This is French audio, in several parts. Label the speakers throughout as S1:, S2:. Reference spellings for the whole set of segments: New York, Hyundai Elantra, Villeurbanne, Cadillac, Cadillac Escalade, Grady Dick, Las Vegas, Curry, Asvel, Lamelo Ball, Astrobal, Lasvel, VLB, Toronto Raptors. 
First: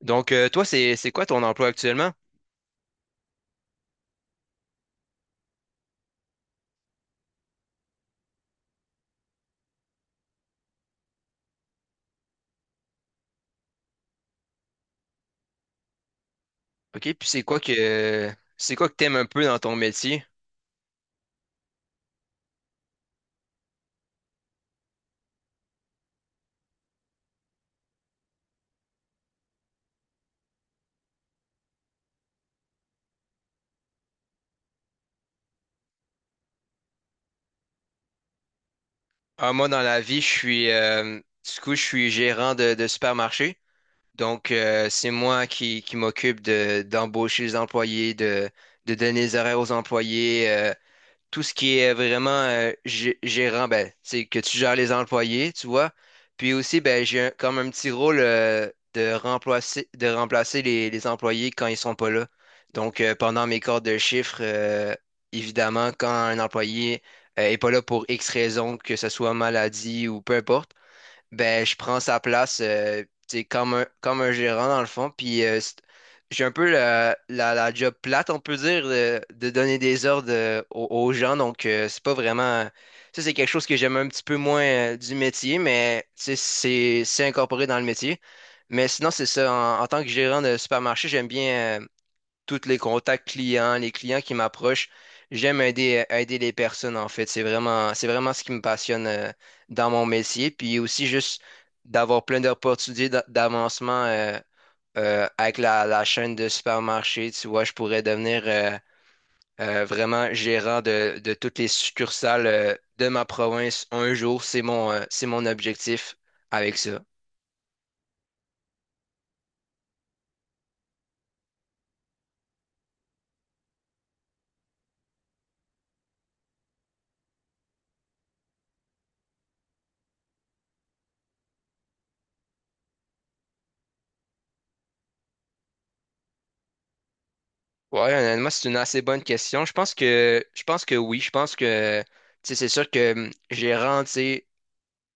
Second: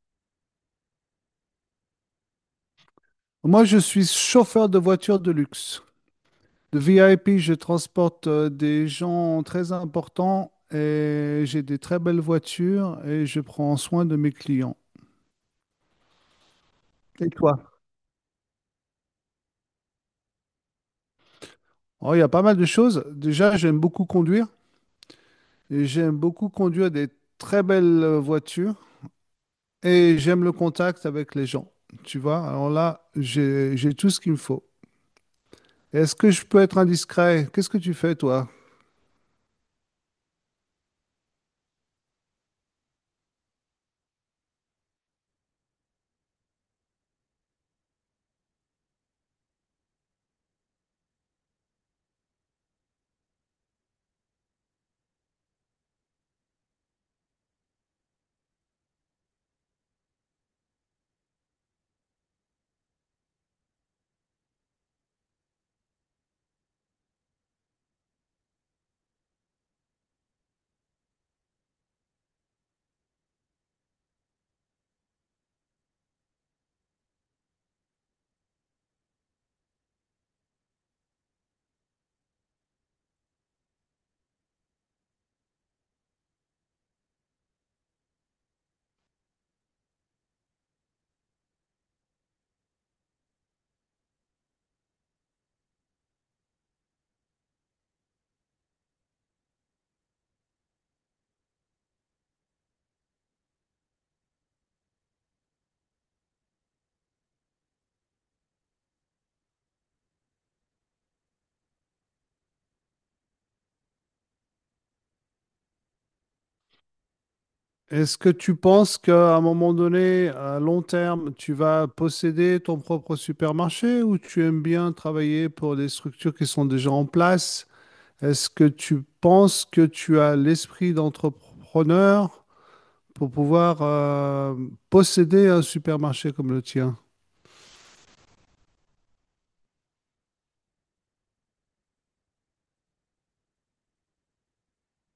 S1: Toi, c'est quoi ton emploi actuellement?
S2: Moi, je suis chauffeur de voiture de luxe. De VIP, je transporte des gens très importants, et j'ai des très belles voitures, et je prends soin de mes clients.
S1: OK, puis
S2: Et
S1: c'est quoi
S2: toi?
S1: que t'aimes un peu dans ton métier?
S2: Oh, il y a pas mal de choses. Déjà, j'aime beaucoup conduire, et j'aime beaucoup conduire des très belles voitures, et j'aime le contact avec les gens. Tu vois, alors là, j'ai tout ce qu'il me faut. Est-ce que je peux être indiscret? Qu'est-ce que tu fais, toi?
S1: Ah, moi, dans la vie, je suis gérant de supermarché. C'est moi qui m'occupe de d'embaucher les employés, de donner les horaires aux employés, tout ce qui est vraiment gérant, ben, c'est que tu gères les employés, tu vois. Puis aussi, ben, comme un petit rôle de remplacer les employés quand ils sont pas là. Pendant mes corps de chiffre, évidemment, quand un employé est pas là pour X raison, que ce soit maladie ou peu importe, ben je prends sa place tu sais, comme un gérant dans le fond puis j'ai un peu la job plate on peut dire de donner des ordres aux gens donc c'est pas vraiment ça, c'est quelque chose que j'aime un petit peu moins du métier, mais tu sais, c'est incorporé dans le métier, mais sinon c'est ça en, en tant que gérant de supermarché, j'aime bien tous les contacts clients, les clients qui m'approchent. J'aime aider, aider les personnes, en fait. C'est vraiment ce qui me passionne dans mon métier. Puis aussi juste d'avoir plein d'avancement avec la chaîne de supermarché. Tu vois, je pourrais devenir vraiment gérant de toutes les succursales de ma province un jour. C'est mon objectif avec ça.
S2: Est-ce que tu penses qu'à un moment donné, à long terme, tu vas posséder ton propre supermarché, ou tu aimes bien travailler pour des structures qui sont déjà en place? Est-ce que tu penses que tu as l'esprit d'entrepreneur pour pouvoir posséder un supermarché comme le tien?
S1: Ouais, honnêtement, c'est une assez bonne question. Je pense que oui. Je pense que tu sais, c'est sûr que gérant, tu sais,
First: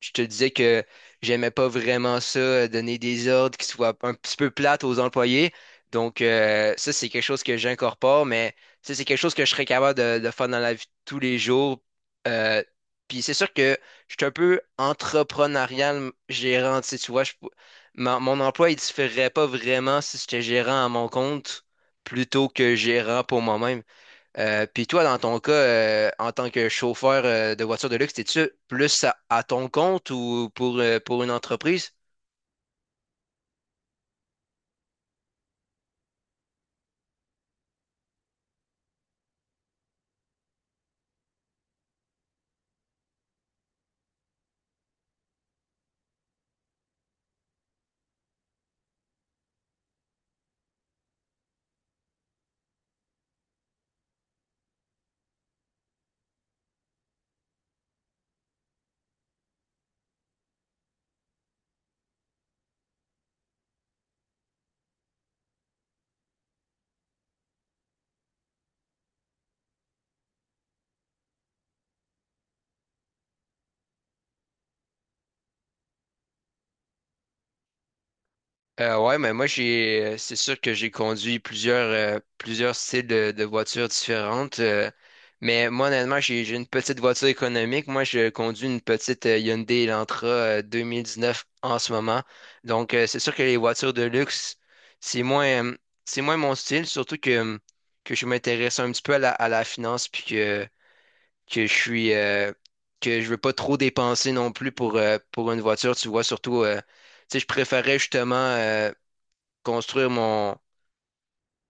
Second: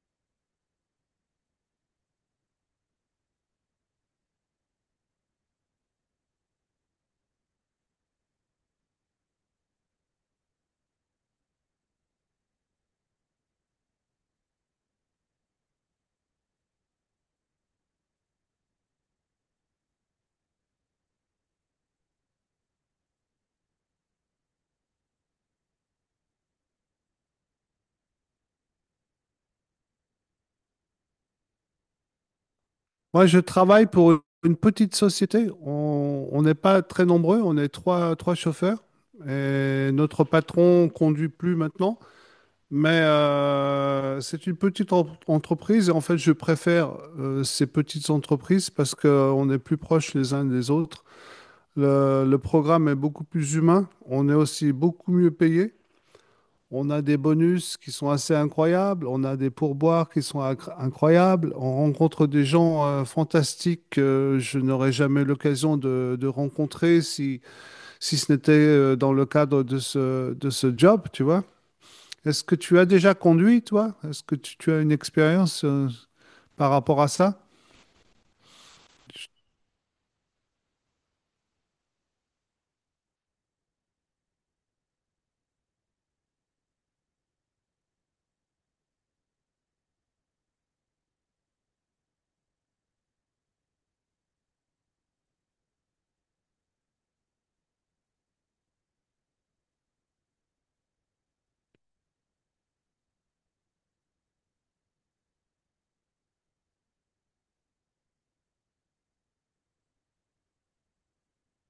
S1: je te disais que j'aimais pas vraiment ça, donner des ordres qui soient un petit peu plates aux employés. Ça, c'est quelque chose que j'incorpore, mais ça, c'est quelque chose que je serais capable de faire dans la vie de tous les jours. Euh, puis c'est sûr que je suis un peu entrepreneurial gérant, tu sais, tu vois, mon emploi, il différerait pas vraiment si j'étais gérant à mon compte plutôt que gérant pour moi-même. Puis toi, dans ton cas, en tant que chauffeur de voiture de luxe, t'es-tu plus à ton compte ou pour une entreprise?
S2: Moi, je travaille pour une petite société. On n'est pas très nombreux, on est trois, trois chauffeurs. Et notre patron conduit plus maintenant. Mais c'est une petite entreprise, et en fait, je préfère ces petites entreprises parce qu'on est plus proches les uns des autres. Le programme est beaucoup plus humain. On est aussi beaucoup mieux payé. On a des bonus qui sont assez incroyables. On a des pourboires qui sont incroyables. On rencontre des gens fantastiques que je n'aurais jamais l'occasion de rencontrer si, si ce n'était dans le cadre de ce job, tu vois. Est-ce que tu as déjà conduit, toi? Est-ce que tu as une expérience par rapport à ça?
S1: Ouais,
S2: Je-
S1: mais moi j'ai c'est sûr que j'ai conduit plusieurs plusieurs styles de voitures différentes. Mais moi honnêtement, j'ai une petite voiture économique. Moi, je conduis une petite Hyundai Elantra 2019 en ce moment. Donc c'est sûr que les voitures de luxe, c'est moins euh, c'est moins mon style, surtout que je m'intéresse un petit peu à la finance puis que je suis euh, que je veux pas trop dépenser non plus pour une voiture, tu vois, surtout tu sais, je préférais justement construire mon.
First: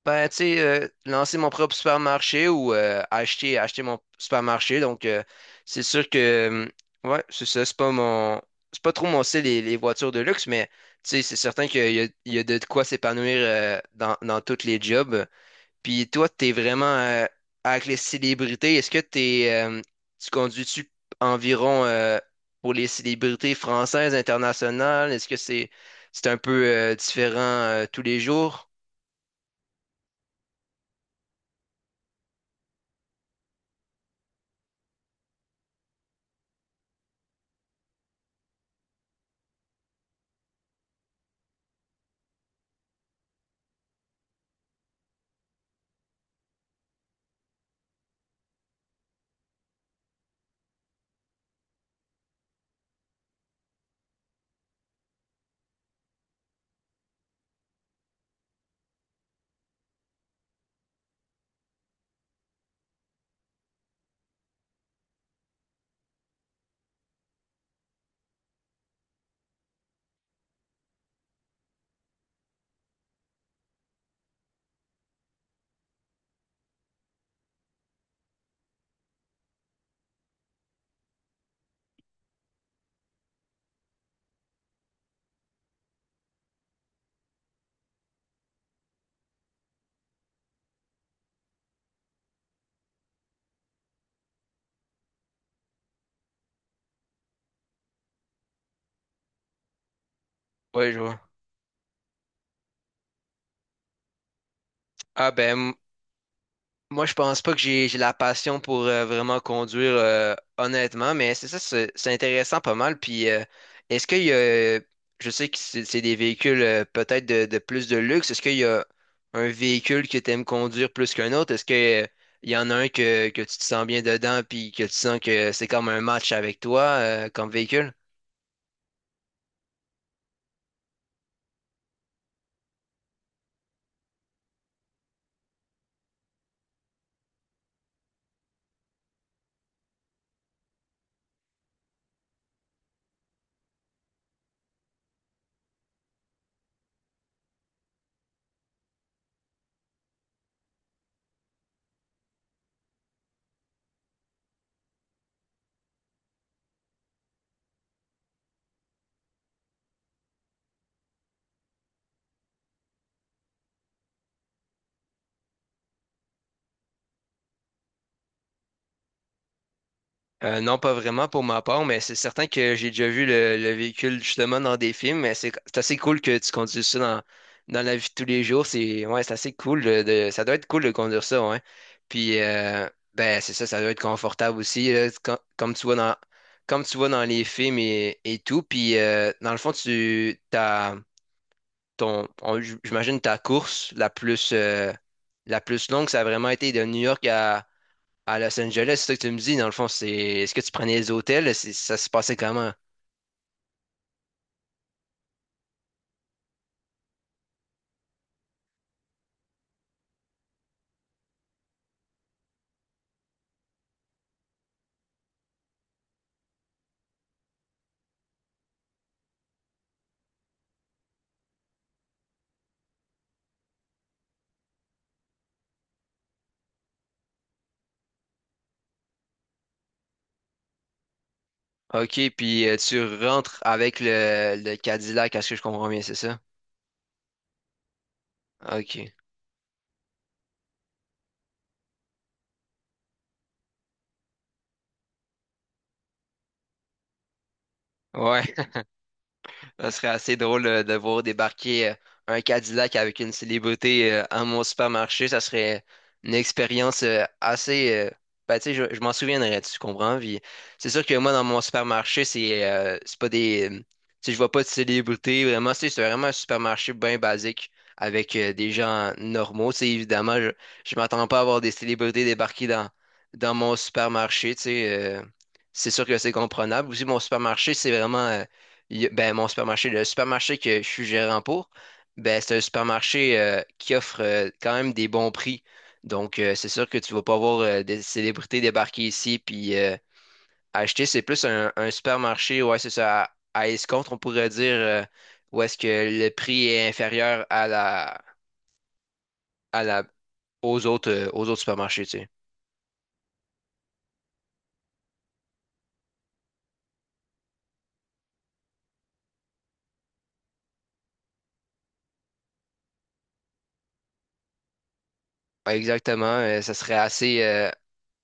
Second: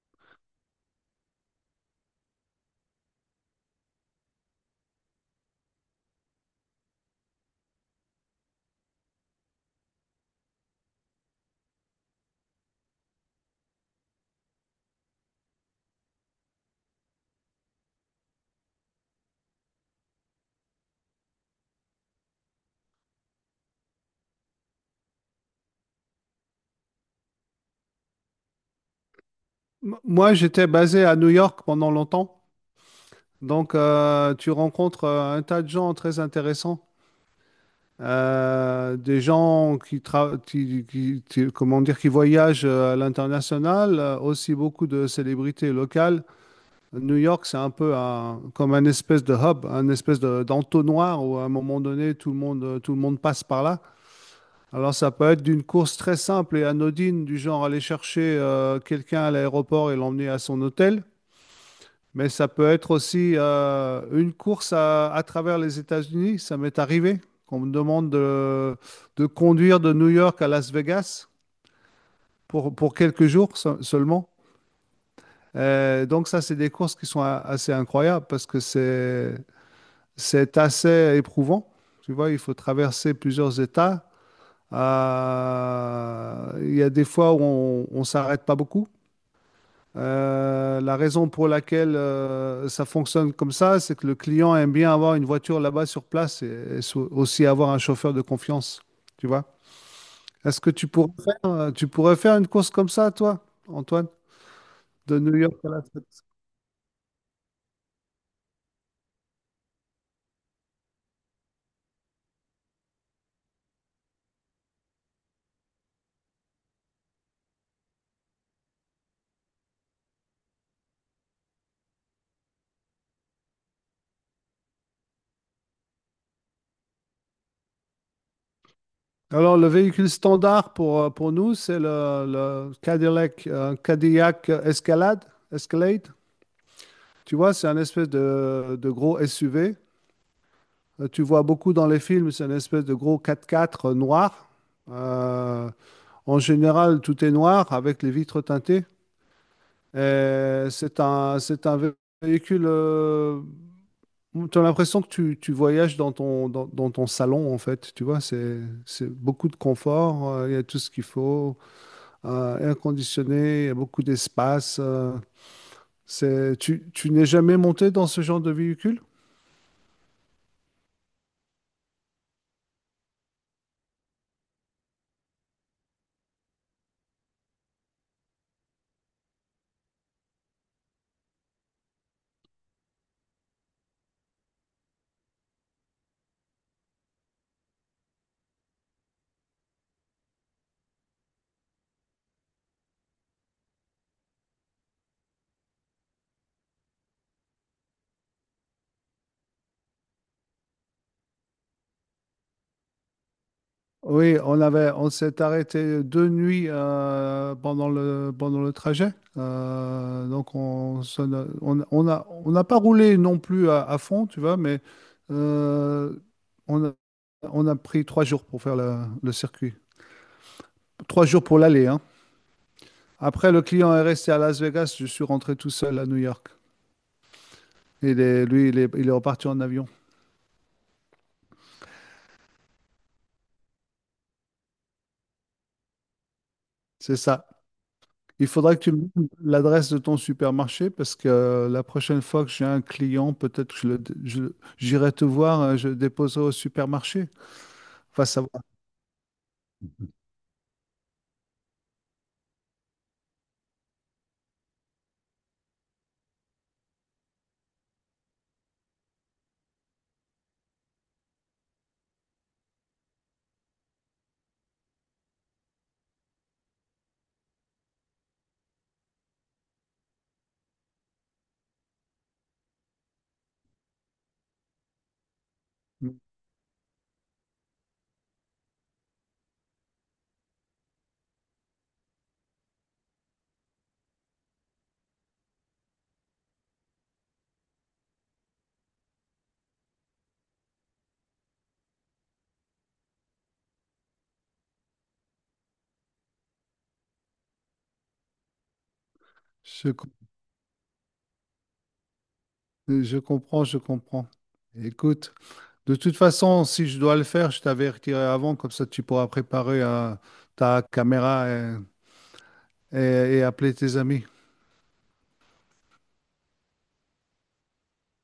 S1: Ben, tu sais, lancer mon propre supermarché ou acheter, acheter mon supermarché. Donc c'est sûr que. euh, Ouais, c'est ça. C'est pas mon. C'est pas trop mon style, les voitures de luxe, mais, tu sais, c'est certain qu'il y a, il y a de quoi s'épanouir dans, dans tous les jobs. Puis toi, t'es vraiment avec les célébrités. Est-ce que t'es. Tu conduis-tu environ pour les célébrités françaises, internationales? Est-ce que c'est un peu différent tous les jours?
S2: Moi, j'étais basé à New York pendant longtemps. Donc, tu rencontres un tas de gens très intéressants. Des gens qui, comment dire, qui voyagent à l'international, aussi beaucoup de célébrités locales. New York, c'est un peu comme un espèce de hub, un espèce d'entonnoir où à un moment donné, tout le monde passe par là. Alors ça peut être d'une course très simple et anodine, du genre aller chercher quelqu'un à l'aéroport et l'emmener à son hôtel, mais ça peut être aussi une course à travers les États-Unis. Ça m'est arrivé qu'on me demande de conduire de New York à Las Vegas pour quelques jours seulement. Donc ça, c'est des courses qui sont assez incroyables parce que c'est assez éprouvant. Tu vois, il faut traverser plusieurs États. Il y a des fois où on ne s'arrête pas beaucoup. La raison pour laquelle ça fonctionne comme ça, c'est que le client aime bien avoir une voiture là-bas sur place, et aussi avoir un chauffeur de confiance. Tu vois? Est-ce que
S1: Ouais, je vois.
S2: tu pourrais faire une course comme ça, toi, Antoine, de
S1: Ah
S2: New York
S1: ben,
S2: à
S1: m-
S2: la Suède?
S1: moi je pense pas que j'ai la passion pour vraiment conduire honnêtement, mais c'est ça, c'est intéressant pas mal. Puis Est-ce qu'il y a, je sais que c'est des véhicules peut-être de plus de luxe, est-ce qu'il y a un véhicule que t'aimes conduire plus qu'un autre? Est-ce que Il y en a un que tu te sens bien dedans puis que tu sens que c'est comme un match avec toi comme véhicule?
S2: Alors, le véhicule standard pour nous, c'est le Cadillac, Cadillac Escalade, Escalade. Tu vois, c'est un espèce de gros SUV. Tu vois beaucoup dans les films, c'est une espèce de gros 4x4 noir. Euh, En général, tout est noir avec les vitres teintées. Et c'est un véhicule. Tu as l'impression que tu voyages dans ton, dans, dans ton salon, en fait. Tu vois, c'est beaucoup de confort. Il y a tout ce qu'il faut. Air conditionné, il y a beaucoup d'espace. Euh, c'est, tu n'es jamais monté dans ce genre de véhicule?
S1: Non, pas vraiment pour ma part, mais c'est certain que j'ai déjà vu le véhicule justement dans des films, mais c'est assez cool que tu conduises ça dans, dans la vie de tous les jours. C'est ouais, c'est assez cool ça doit être cool de conduire ça, ouais. Puis Ben c'est ça, ça doit être confortable aussi, là, comme tu vois dans les films et tout. Puis dans le fond, tu t'as ton j'imagine ta course la plus longue, ça a vraiment été de New York à Los Angeles, c'est ça que tu me dis, dans le fond, c'est est-ce que tu prenais les hôtels? C'est- Ça se passait comment?
S2: Oui, on avait, on s'est arrêté deux nuits pendant le trajet. Donc, on, on a, on n'a pas roulé non plus à fond, tu vois, mais euh, on a, on a pris trois jours pour faire le circuit. Trois jours pour l'aller, hein. Après, le client est resté à Las Vegas, je suis rentré tout seul à New York. Il est, lui, il est reparti en avion.
S1: OK, puis tu rentres avec le Cadillac, à ce que je comprends bien, c'est ça?
S2: C'est ça. Il faudra que tu me
S1: OK.
S2: donnes l'adresse de ton supermarché parce que la prochaine fois que j'ai un client, peut-être que j'irai te voir, je le déposerai au supermarché. Enfin,
S1: Ouais.
S2: savoir.
S1: Ça serait assez drôle de voir débarquer un Cadillac avec une célébrité à mon supermarché. Ça serait une expérience assez. Ben, tu sais, je m'en souviendrai, tu comprends? Puis, c'est sûr que moi, dans mon supermarché, c'est pas des. Tu sais, je vois pas de célébrité. Vraiment, tu sais, c'est vraiment un supermarché bien basique avec des gens normaux. Tu sais, évidemment, je m'attends pas à voir des célébrités débarquer dans, dans mon supermarché. C'est sûr que c'est comprenable. Aussi, mon supermarché, c'est vraiment. Ben, mon supermarché, le supermarché que je suis gérant pour, ben, c'est un supermarché qui offre quand même des bons prix. Donc c'est sûr que tu vas pas voir des célébrités débarquer ici puis acheter. C'est plus un supermarché, ouais, c'est ça, à escompte, on pourrait dire, où est-ce que le prix est inférieur à
S2: Je,
S1: la,
S2: com-
S1: aux autres supermarchés, tu sais.
S2: je comprends, je comprends. Écoute, de toute façon, si je dois le faire, je t'avertirai avant, comme ça tu pourras préparer ta caméra, et appeler tes amis.
S1: Ouais, exactement, ça serait assez,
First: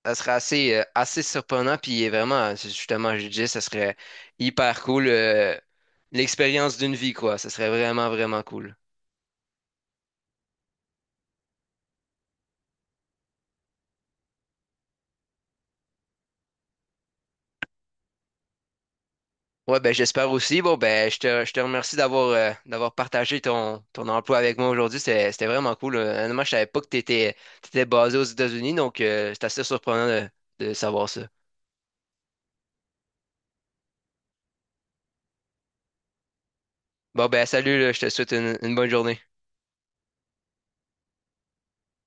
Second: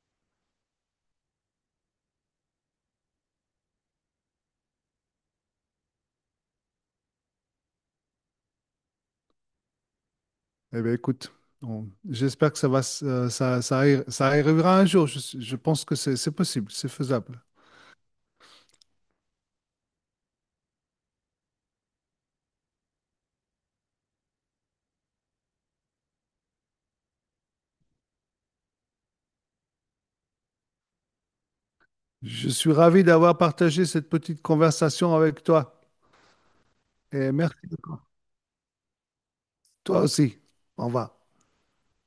S1: ça serait assez, assez surprenant, puis vraiment, c'est justement, je disais ça serait hyper cool. L'expérience d'une vie, quoi. Ça serait vraiment, vraiment cool.
S2: Eh bien, écoute, j'espère que ça va, ça arrivera un jour. Je pense que c'est possible, c'est faisable.
S1: Ouais, ben j'espère aussi. Bon, ben je te remercie d'avoir d'avoir partagé ton, ton emploi avec moi aujourd'hui. C'était, c'était vraiment cool. Honnêtement, je savais pas que t'étais, t'étais basé aux États-Unis, donc c'est assez surprenant de savoir ça.
S2: Je suis ravi d'avoir partagé cette petite conversation avec toi,
S1: Bon,
S2: et
S1: ben
S2: merci.
S1: salut, là, je te souhaite une bonne journée.
S2: Toi aussi. Au revoir.